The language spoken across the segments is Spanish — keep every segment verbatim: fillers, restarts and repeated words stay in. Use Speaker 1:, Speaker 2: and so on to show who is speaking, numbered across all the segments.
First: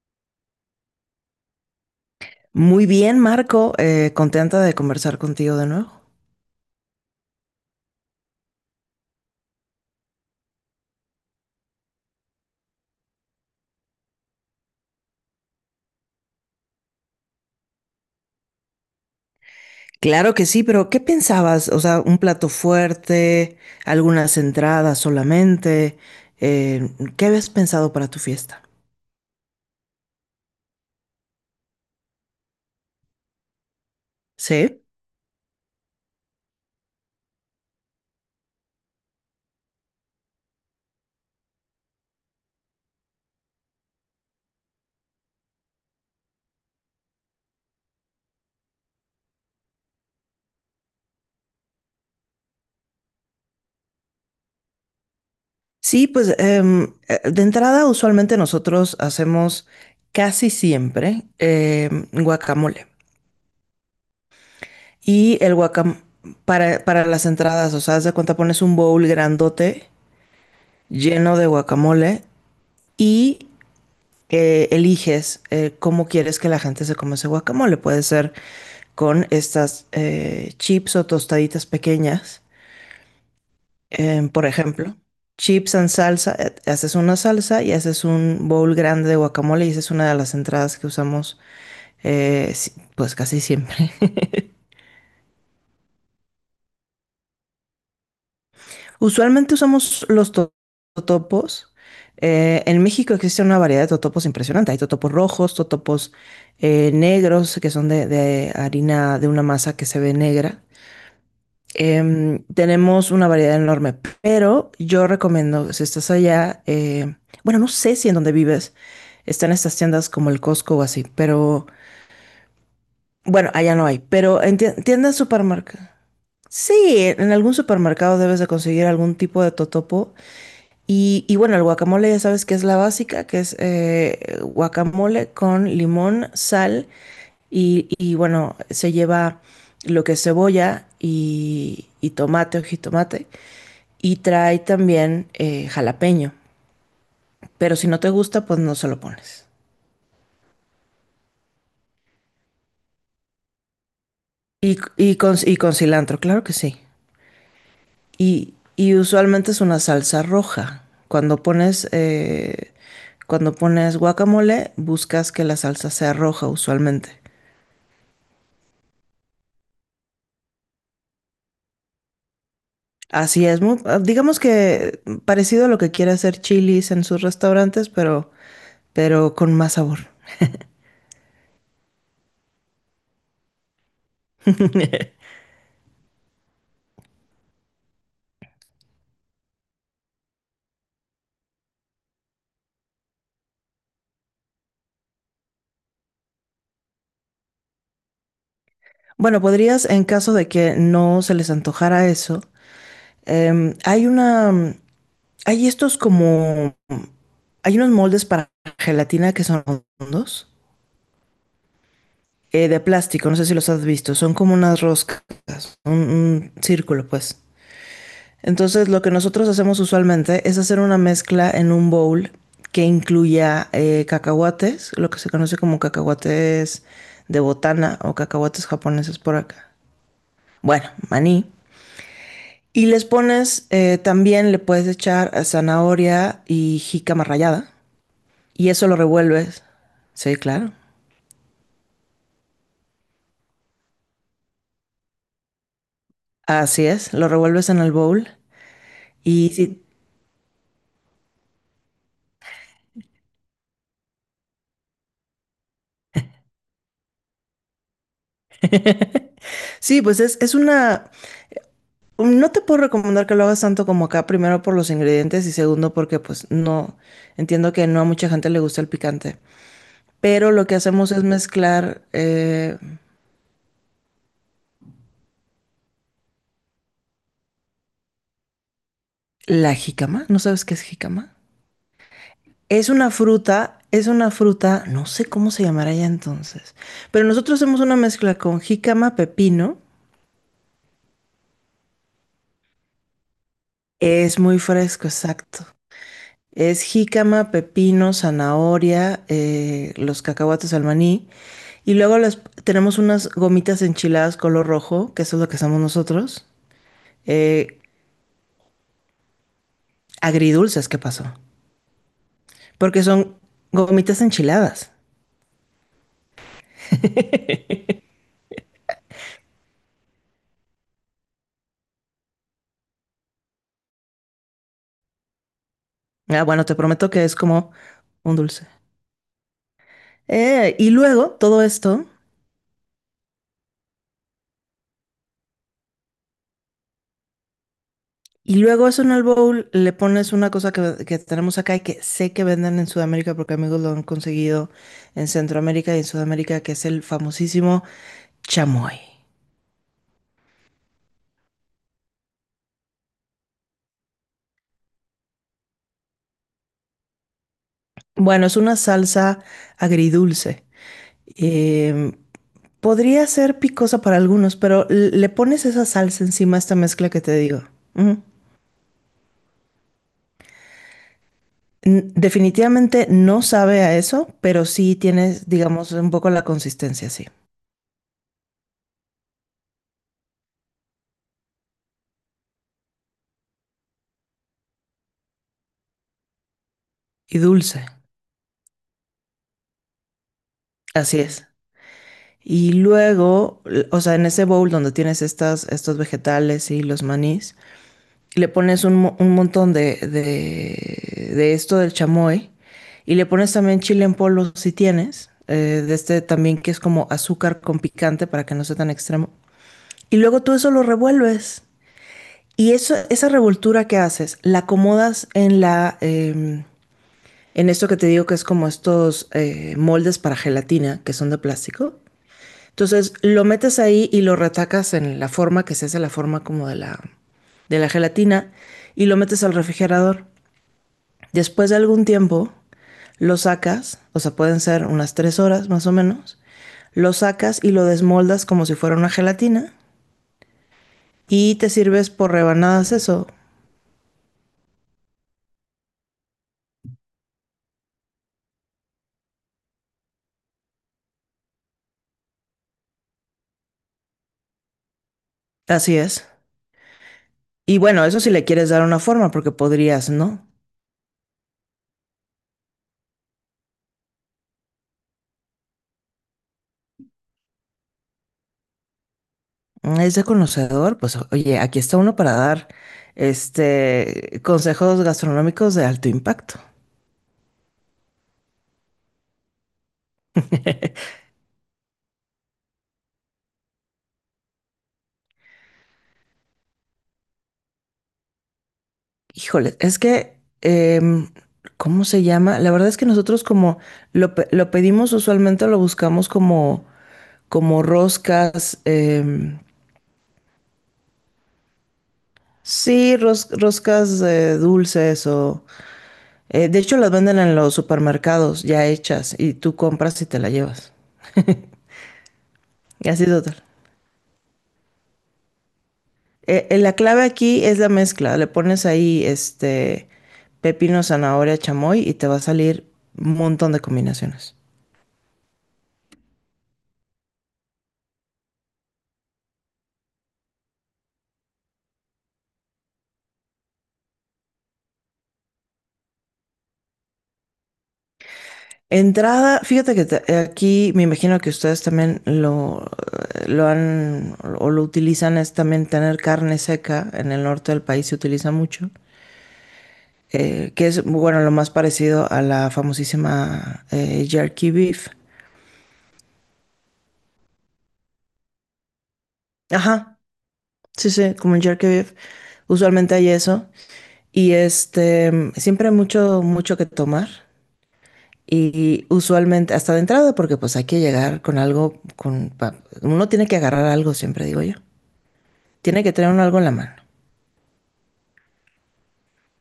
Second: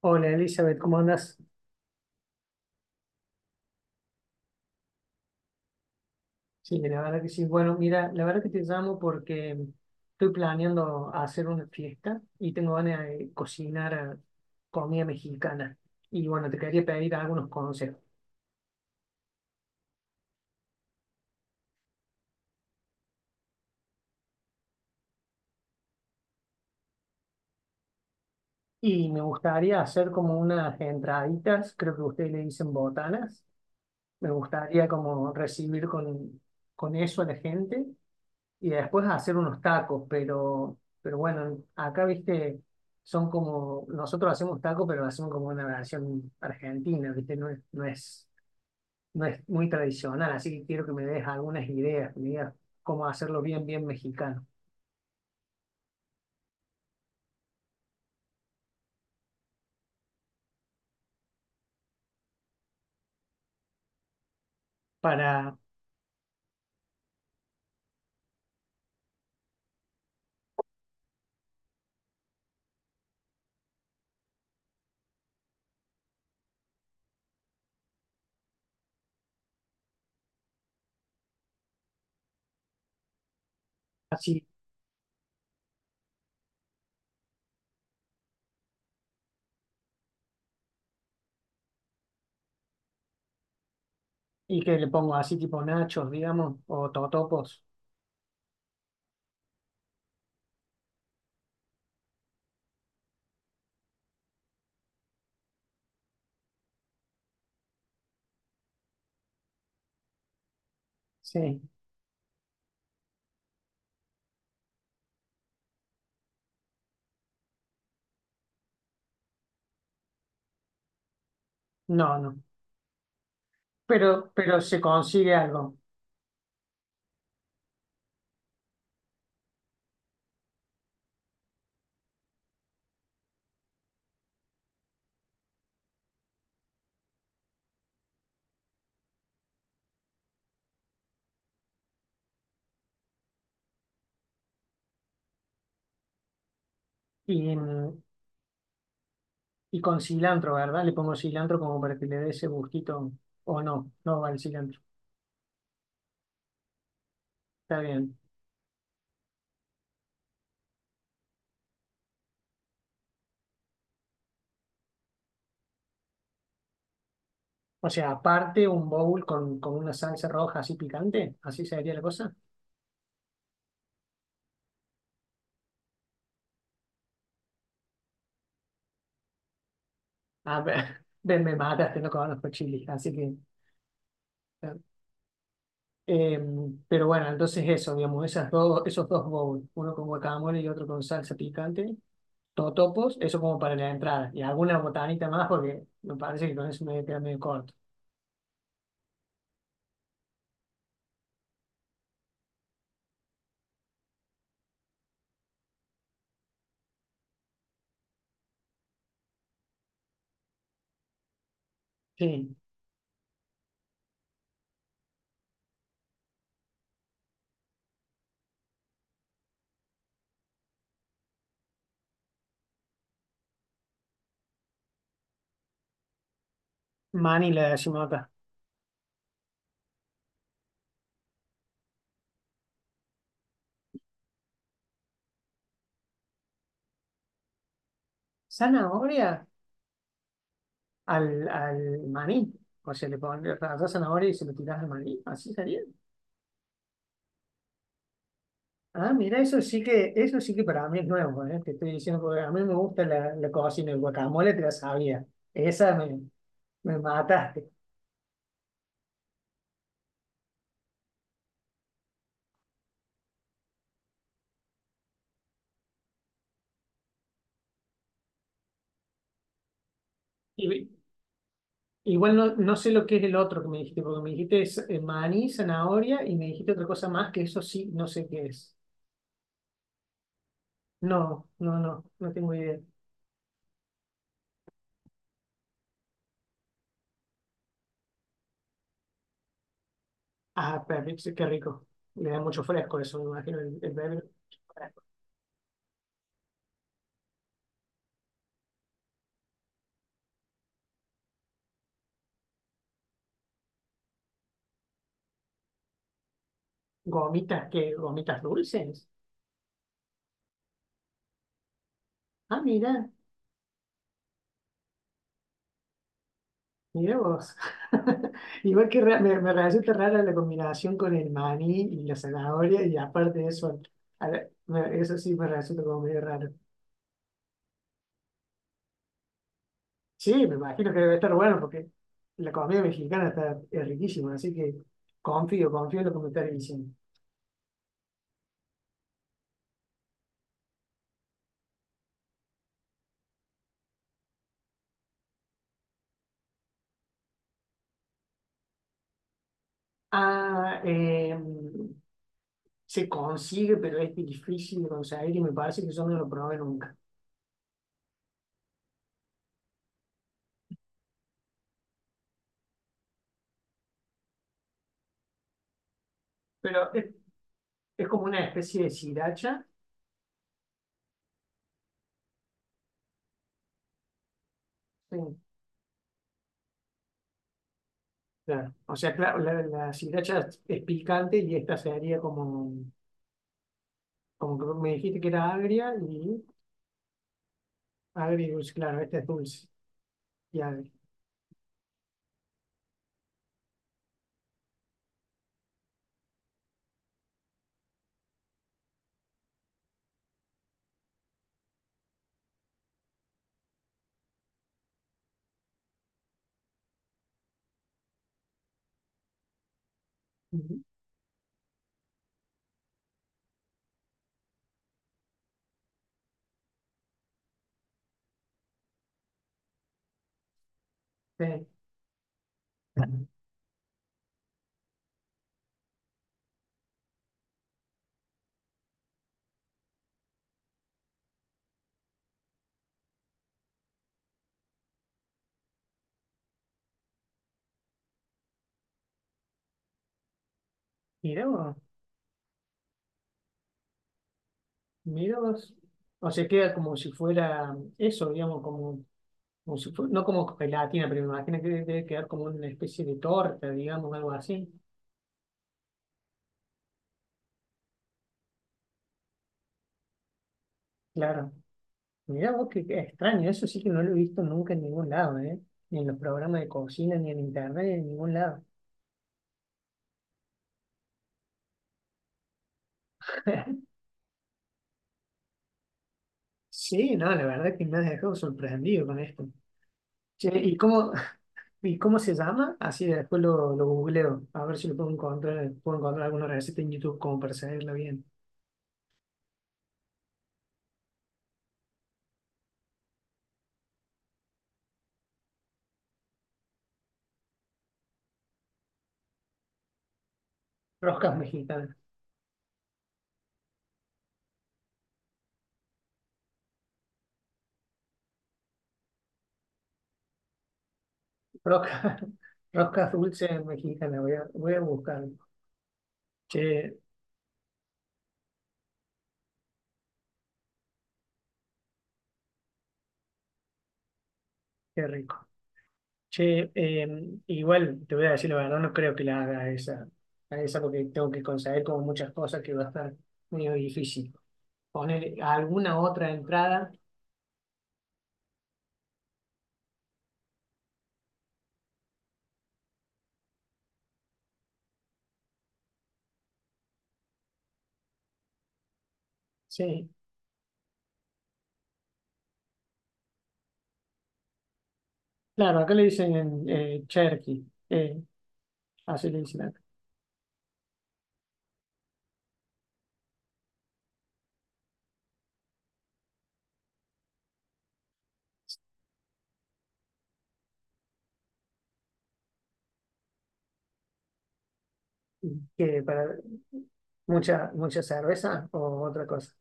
Speaker 1: Hola Elizabeth, ¿cómo andas?
Speaker 2: Muy bien, Marco, eh, contenta de conversar contigo de nuevo.
Speaker 1: Sí, la verdad que sí. Bueno, mira, la verdad que te llamo porque estoy planeando hacer una fiesta y tengo ganas de cocinar eh, comida mexicana. Y bueno, te quería pedir algunos consejos.
Speaker 2: Claro que sí, pero ¿qué pensabas? O sea, ¿un plato fuerte, algunas entradas solamente, eh, qué habías pensado para tu fiesta?
Speaker 1: Y me gustaría hacer como unas entraditas, creo que ustedes le dicen botanas. Me
Speaker 2: Sí,
Speaker 1: gustaría como recibir con, con eso a la gente. Y después hacer unos tacos, pero, pero bueno, acá viste, son como, nosotros hacemos tacos, pero lo hacemos como una versión argentina, viste, no es, no es, no es muy tradicional, así que quiero que me des algunas ideas, que me digas cómo hacerlo bien, bien mexicano,
Speaker 2: sí, pues em, eh, de entrada usualmente nosotros hacemos casi siempre em, guacamole. Y el
Speaker 1: para
Speaker 2: guacamole para, para las entradas, o sea, haz de cuenta pones un bowl grandote lleno de guacamole y eh, eliges eh, cómo quieres que la gente se coma ese guacamole. Puede ser con estas eh, chips o tostaditas pequeñas, em,
Speaker 1: así,
Speaker 2: por ejemplo. Chips en salsa, eh, haces una salsa y haces un bowl grande de guacamole y esa es una de las entradas que usamos eh, si- pues casi siempre.
Speaker 1: y que le pongo así tipo nachos, digamos, o totopos,
Speaker 2: Usualmente usamos los to- totopos. Eh, en México existe una variedad de totopos impresionante. Hay totopos rojos, totopos eh, negros, que son de, de harina de una masa que se ve negra.
Speaker 1: sí,
Speaker 2: Em, tenemos una variedad enorme, pero yo recomiendo, si estás allá, eh, bueno, no sé si en donde vives están estas tiendas como el Costco o así, pero
Speaker 1: no, no,
Speaker 2: bueno, allá no hay,
Speaker 1: pero,
Speaker 2: pero en
Speaker 1: pero
Speaker 2: tie-
Speaker 1: se
Speaker 2: tiendas,
Speaker 1: consigue algo.
Speaker 2: supermercados. Sí, en algún supermercado debes de conseguir algún tipo de totopo y, y bueno, el guacamole ya sabes que es la básica, que es eh, guacamole con limón, sal y, y bueno, se lleva lo que es cebolla y, y tomate o jitomate y trae también eh, jalapeño.
Speaker 1: Y,
Speaker 2: Pero si
Speaker 1: mm,
Speaker 2: no te gusta, pues no se lo pones.
Speaker 1: y con cilantro, ¿verdad? Le pongo cilantro como para que le dé ese gustito. O no, no va el
Speaker 2: Y,
Speaker 1: cilantro.
Speaker 2: y, con, y con cilantro, claro que sí.
Speaker 1: Está bien.
Speaker 2: Y, y usualmente es una salsa roja. Cuando pones, eh, cuando pones guacamole, buscas que la salsa sea roja usualmente.
Speaker 1: O sea, aparte un bowl con, con una salsa roja así picante, así sería la cosa.
Speaker 2: Así es, mu- ah, digamos que mm, parecido a lo que quiere hacer Chili's en sus restaurantes, pero, pero con más sabor.
Speaker 1: A ver, ven, me mataste, no conozco chili, así que. eh, em, pero bueno, entonces eso, digamos, esas dos, esos dos bowls, uno con guacamole y otro con salsa picante, totopos, eso como para la entrada. Y alguna botanita más porque me parece que con eso me voy a quedar medio corto.
Speaker 2: Bueno, podrías, en caso de que no se les antojara eso, em, hay una, mm, hay estos como, hay unos moldes para gelatina que son redondos,
Speaker 1: Sí,
Speaker 2: eh, de plástico, no sé si los has visto, son como unas roscas, un, un círculo, pues. Entonces, lo que nosotros hacemos usualmente es hacer una mezcla en un bowl que incluya eh, cacahuates, lo que se conoce como cacahuates de
Speaker 1: mani le
Speaker 2: botana
Speaker 1: decimos
Speaker 2: o
Speaker 1: acá.
Speaker 2: cacahuates japoneses por acá. Bueno, maní. Y les pones, eh, también le puedes echar zanahoria y jícama rallada. Y eso lo
Speaker 1: ¿Zanahoria?
Speaker 2: revuelves. Sí, claro.
Speaker 1: Al, al maní. O sea, le pones rallás zanahoria y se lo tirás al maní. Así sería.
Speaker 2: Así es, lo revuelves en el bowl.
Speaker 1: Ah, mira,
Speaker 2: Y
Speaker 1: eso sí
Speaker 2: sí,
Speaker 1: que, eso sí que para mí es nuevo, ¿eh? Te estoy diciendo porque a mí me gusta la, la cocina, el guacamole te la sabía. Esa me, me mataste.
Speaker 2: sí pues es, es una, no te puedo recomendar que lo hagas tanto como acá, primero por los ingredientes y segundo porque pues no, entiendo que no a mucha gente le gusta el picante. Pero lo que
Speaker 1: Y,
Speaker 2: hacemos es mezclar
Speaker 1: igual no, no
Speaker 2: eh,
Speaker 1: sé lo que es el otro que me dijiste, porque me dijiste es, eh, maní, zanahoria y me dijiste otra cosa más que eso sí, no sé qué es.
Speaker 2: la jícama. ¿No sabes qué es jícama?
Speaker 1: No, no, no, no tengo idea.
Speaker 2: Es una fruta, es una fruta, no sé cómo se llamará ya entonces. Pero nosotros hacemos una mezcla con jícama, pepino.
Speaker 1: Ah, pero qué rico. Le da mucho fresco eso, me imagino, el, el bebé.
Speaker 2: Es muy fresco, exacto. Es jícama, pepino, zanahoria, eh, los cacahuates, al maní. Y luego les, tenemos unas gomitas enchiladas color rojo, que eso es lo que hacemos nosotros.
Speaker 1: Gomitas,
Speaker 2: Eh,
Speaker 1: que gomitas dulces.
Speaker 2: agridulces, ¿qué pasó?
Speaker 1: Ah,
Speaker 2: Porque
Speaker 1: mira,
Speaker 2: son gomitas enchiladas.
Speaker 1: mira vos. Igual que re- me, me resulta rara la combinación con el maní y la zanahoria, y aparte de eso, a la- me- eso sí me resulta como medio
Speaker 2: Ah,
Speaker 1: raro.
Speaker 2: bueno, te prometo que es como un dulce.
Speaker 1: Sí, me
Speaker 2: Eh, y
Speaker 1: imagino que debe
Speaker 2: luego
Speaker 1: estar bueno
Speaker 2: todo
Speaker 1: porque
Speaker 2: esto,
Speaker 1: la comida mexicana está, es riquísima, así que confío, confío en lo que me estás diciendo.
Speaker 2: y luego eso en el bowl le pones una cosa que, que tenemos acá y que sé que venden en Sudamérica porque amigos lo han conseguido en Centroamérica y en Sudamérica, que es el famosísimo chamoy.
Speaker 1: Ah, eh, se consigue, pero es difícil de conseguir y me parece que yo no lo probé nunca.
Speaker 2: Bueno, es una salsa agridulce. Eh, Podría ser picosa para algunos, pero l- le pones esa salsa encima a esta
Speaker 1: Pero es,
Speaker 2: mezcla que te digo.
Speaker 1: es
Speaker 2: Ujú.
Speaker 1: como una especie de sriracha.
Speaker 2: N- Definitivamente no sabe a eso, pero sí
Speaker 1: Sí.
Speaker 2: tienes, digamos, un poco la consistencia, sí.
Speaker 1: Claro. O sea, claro, la, la sriracha es es picante y esta sería como, como que me dijiste que era agria y
Speaker 2: Y dulce,
Speaker 1: agria y dulce, claro, esta es dulce y agria.
Speaker 2: así es. Y luego, l- o sea, en ese bowl donde tienes estas, estos vegetales y los manís, le pones un, mo- un montón de, de, de esto del chamoy y le pones también chile en polvo si tienes, eh, de este también que es como azúcar con picante para que no sea tan extremo. Y luego tú eso
Speaker 1: Ujú.
Speaker 2: lo revuelves. Y eso, esa revoltura que haces, la acomodas en la eh, en esto que te digo que es como estos eh, moldes para gelatina que son de
Speaker 1: Sí.
Speaker 2: plástico. Entonces lo metes ahí y lo retacas en la forma que se hace, la forma como de la, de la gelatina y lo metes al refrigerador. Después de algún tiempo lo sacas, o sea, pueden ser unas tres horas más o menos, lo sacas y lo desmoldas como si fuera una gelatina
Speaker 1: Mirá
Speaker 2: y te
Speaker 1: vos,
Speaker 2: sirves por rebanadas eso.
Speaker 1: mirá vos. O sea, queda como si fuera eso, digamos, como, como si fue- no como gelatina, pero me imagino que debe quedar como una especie de torta, digamos, algo así.
Speaker 2: Así es. Y bueno, eso si le quieres dar una forma, porque podrías, ¿no?
Speaker 1: Claro. Mirá vos, qué, qué extraño, eso sí que no lo he visto nunca en ningún lado, ¿eh? Ni en los programas de cocina, ni en internet, ni en ningún lado.
Speaker 2: Es de conocedor, pues oye, aquí está uno para dar este consejos gastronómicos de alto impacto.
Speaker 1: Sí, no, la verdad que me has dejado sorprendido con esto. Che, ¿y cómo, y cómo se llama? Así después lo, lo googleo, a ver si lo puedo encontrar, puedo encontrar alguna receta en YouTube como para seguirla bien.
Speaker 2: Híjole, es que, em, ¿cómo se llama? La verdad es que nosotros como lo, pe- lo pedimos usualmente, lo buscamos como, como roscas, em,
Speaker 1: Roscas mexicanas,
Speaker 2: sí, ros- roscas eh, dulces o eh, de hecho, las venden en los supermercados ya hechas y tú compras y te la llevas.
Speaker 1: roscas,
Speaker 2: Y
Speaker 1: roscas
Speaker 2: así total.
Speaker 1: dulces mexicanas, voy a, voy a buscarlo.
Speaker 2: Eh, eh, la
Speaker 1: Che,
Speaker 2: clave aquí es la mezcla. Le pones ahí este pepino, zanahoria, chamoy y te va a salir un montón de combinaciones.
Speaker 1: qué rico. Che, eh, igual te voy a decir la verdad, no creo que la haga a esa, a esa porque tengo que conseguir como muchas cosas que va a estar medio difícil. Poner alguna otra entrada,
Speaker 2: Entrada, fíjate que te- aquí me imagino que ustedes también lo, eh, lo han o lo utilizan, es también tener carne seca. En el norte del país se utiliza mucho,
Speaker 1: sí.
Speaker 2: eh, que es, bueno, lo más parecido a la famosísima eh, jerky beef.
Speaker 1: Claro, acá le dicen eh, Cherky, eh, así le dicen acá.
Speaker 2: Ajá, sí, sí, como el jerky beef. Usualmente hay eso. Y este, siempre hay mucho, mucho que tomar. Y usualmente, hasta de entrada, porque pues hay que llegar con algo, con, pa- uno tiene que agarrar algo, siempre digo yo.
Speaker 1: Que
Speaker 2: Tiene que tener
Speaker 1: para
Speaker 2: uno algo en la mano.
Speaker 1: mucha, mucha cerveza o otra cosa.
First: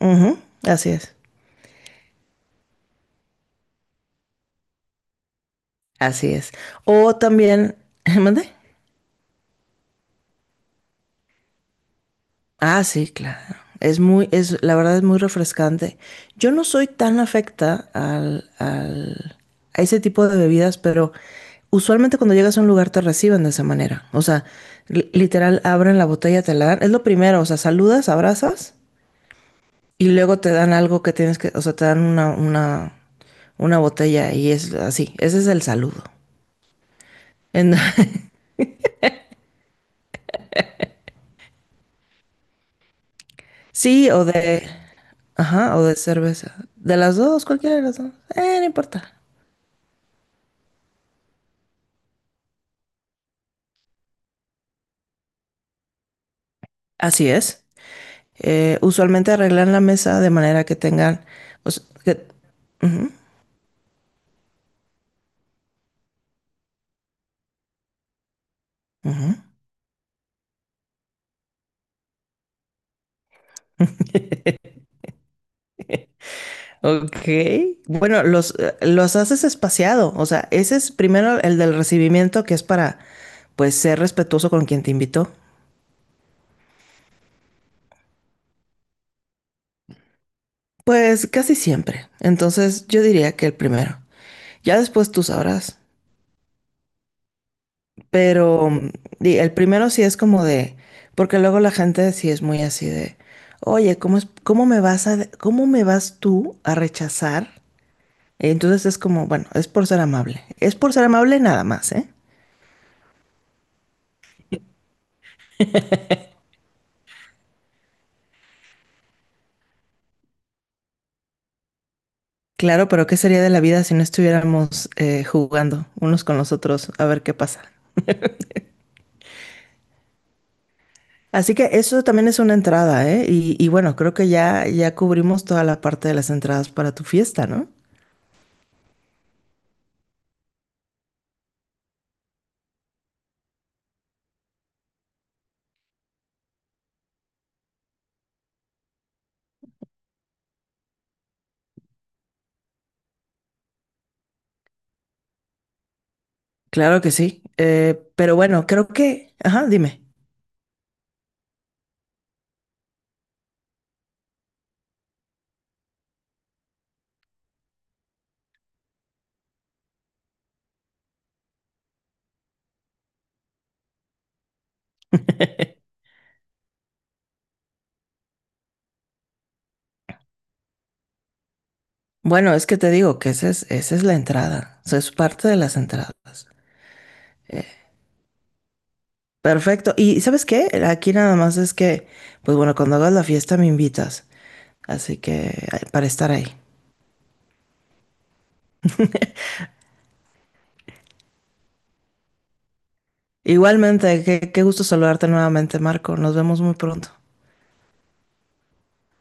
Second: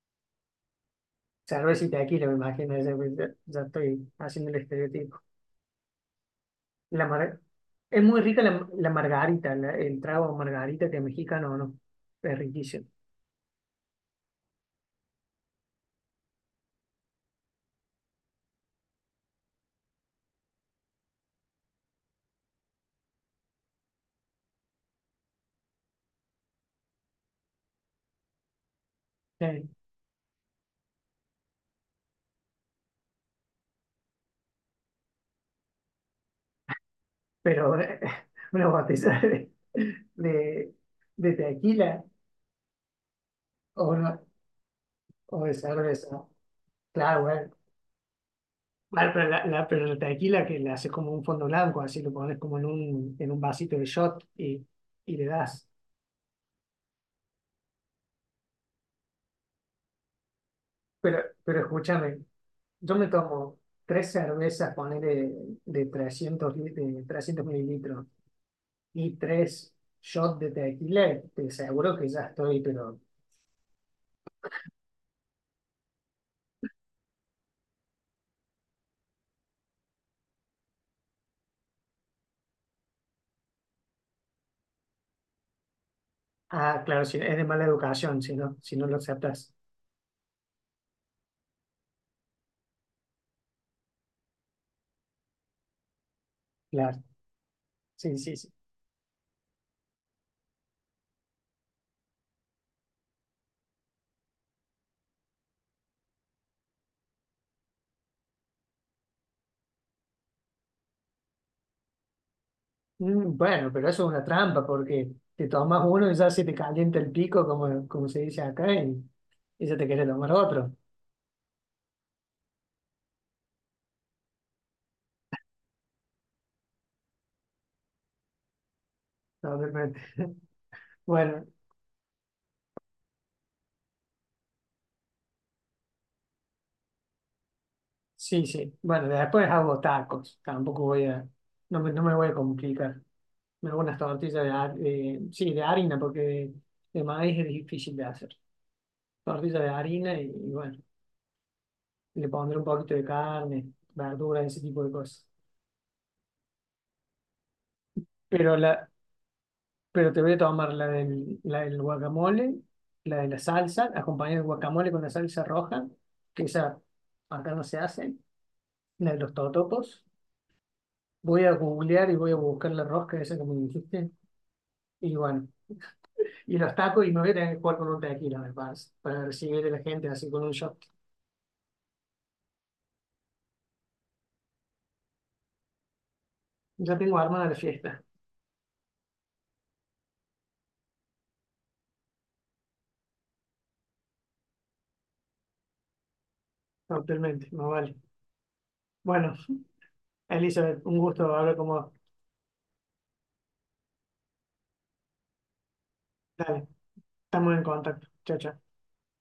Speaker 2: Ujú, así es.
Speaker 1: Cerveza y tequila, me imagino, ya, ya- ya estoy haciendo el estereotipo.
Speaker 2: Así es.
Speaker 1: La
Speaker 2: O
Speaker 1: mar-
Speaker 2: también,
Speaker 1: es muy rica
Speaker 2: ¿mande?
Speaker 1: la, la margarita, la- el trago margarita que es mexicano, ¿no? Es
Speaker 2: Ah,
Speaker 1: riquísimo.
Speaker 2: sí, claro. Es muy, es, la verdad es muy refrescante. Yo no soy tan afecta al, al- a ese tipo de bebidas, pero usualmente cuando llegas a un lugar te reciben de esa manera. O sea, li- literal, abren la botella, te la dan. Es lo primero, o sea, saludas, abrazas
Speaker 1: Sí.
Speaker 2: y luego te dan algo que tienes que, o sea, te dan una, una, una botella y es así. Ese es el saludo. En-
Speaker 1: Pero eh, una botella de, de, de tequila o,
Speaker 2: sí,
Speaker 1: una-
Speaker 2: o de,
Speaker 1: o de
Speaker 2: ajá, o de
Speaker 1: cerveza,
Speaker 2: cerveza. De las
Speaker 1: claro,
Speaker 2: dos,
Speaker 1: bueno,
Speaker 2: cualquiera de las dos. Eh, no
Speaker 1: vale,
Speaker 2: importa.
Speaker 1: pero la, la- pero la tequila que le haces como un fondo blanco, así lo pones como en un, en un vasito de shot y, y le das.
Speaker 2: Así es. Eh, usualmente arreglan la mesa de manera que
Speaker 1: Pero,
Speaker 2: tengan
Speaker 1: pero
Speaker 2: o sea,
Speaker 1: escúchame,
Speaker 2: que-
Speaker 1: yo me
Speaker 2: ujú,
Speaker 1: tomo tres cervezas, ponele de trescientos, lit- de trescientos mililitros y
Speaker 2: ujú.
Speaker 1: tres shots de tequila, te aseguro que ya estoy, pero...
Speaker 2: Ok. Bueno, los, eh, los haces espaciado. O sea, ese es primero el del recibimiento, que es para, pues, ser respetuoso con quien te invitó.
Speaker 1: Ah, claro, si, es de mala educación, si no, si no lo aceptas.
Speaker 2: Pues casi siempre. Entonces, yo diría que el primero. Ya después tú sabrás.
Speaker 1: Claro, sí, sí, sí.
Speaker 2: Pero mm, di- el primero sí es como de, porque luego la gente sí es muy así de, oye, ¿cómo es, cómo me vas a, cómo me vas tú a rechazar? Entonces es como, bueno, es por ser amable. Es por ser amable nada más, ¿eh?
Speaker 1: Mm, bueno, pero eso es una trampa porque te tomas uno y ya se te calienta el pico, como, como se dice acá, y, y ya te quieres tomar otro.
Speaker 2: Claro, pero ¿qué sería de la vida si no estuviéramos eh, jugando unos con los otros a ver qué pasa?
Speaker 1: No, de bueno,
Speaker 2: Así que eso también es una entrada, ¿eh? Y, y bueno, creo que ya, ya cubrimos toda la parte de las entradas para tu fiesta, ¿no?
Speaker 1: sí, sí. Bueno, después hago tacos. Tampoco voy a, no me, no me voy a complicar. Me hago unas tortillas de, har- de- sí, de harina porque de, de maíz es difícil de hacer. Tortillas de harina y, y bueno, le pondré un poquito de carne, verduras, ese tipo de cosas.
Speaker 2: Claro que sí. Eh, pero
Speaker 1: Pero
Speaker 2: bueno, creo
Speaker 1: la,
Speaker 2: que Ajá, dime.
Speaker 1: pero te voy a tomar la del, la del guacamole, la de la salsa, acompañada del guacamole con la salsa roja, que esa acá no se hace, la de los totopos. Voy a googlear y voy a buscar la rosca esa que me dijiste. Y bueno, y los tacos y me voy a tener que jugar con un tequila, me parece, para recibir a la gente así con un shot.
Speaker 2: Bueno, es que te digo que esa es, esa es la entrada. O sea, es parte de las entradas.
Speaker 1: Ya tengo armada la fiesta,
Speaker 2: Perfecto. ¿Y sabes qué? Aquí nada más es que, pues bueno, cuando hagas la fiesta me invitas. Así que, ay, para estar ahí.
Speaker 1: actualmente, no vale. Bueno, Elizabeth, un gusto hablar con vos.
Speaker 2: Igualmente, qué, qué gusto saludarte nuevamente, Marco. Nos vemos
Speaker 1: Dale,
Speaker 2: muy pronto.
Speaker 1: estamos en contacto. Chao, chao.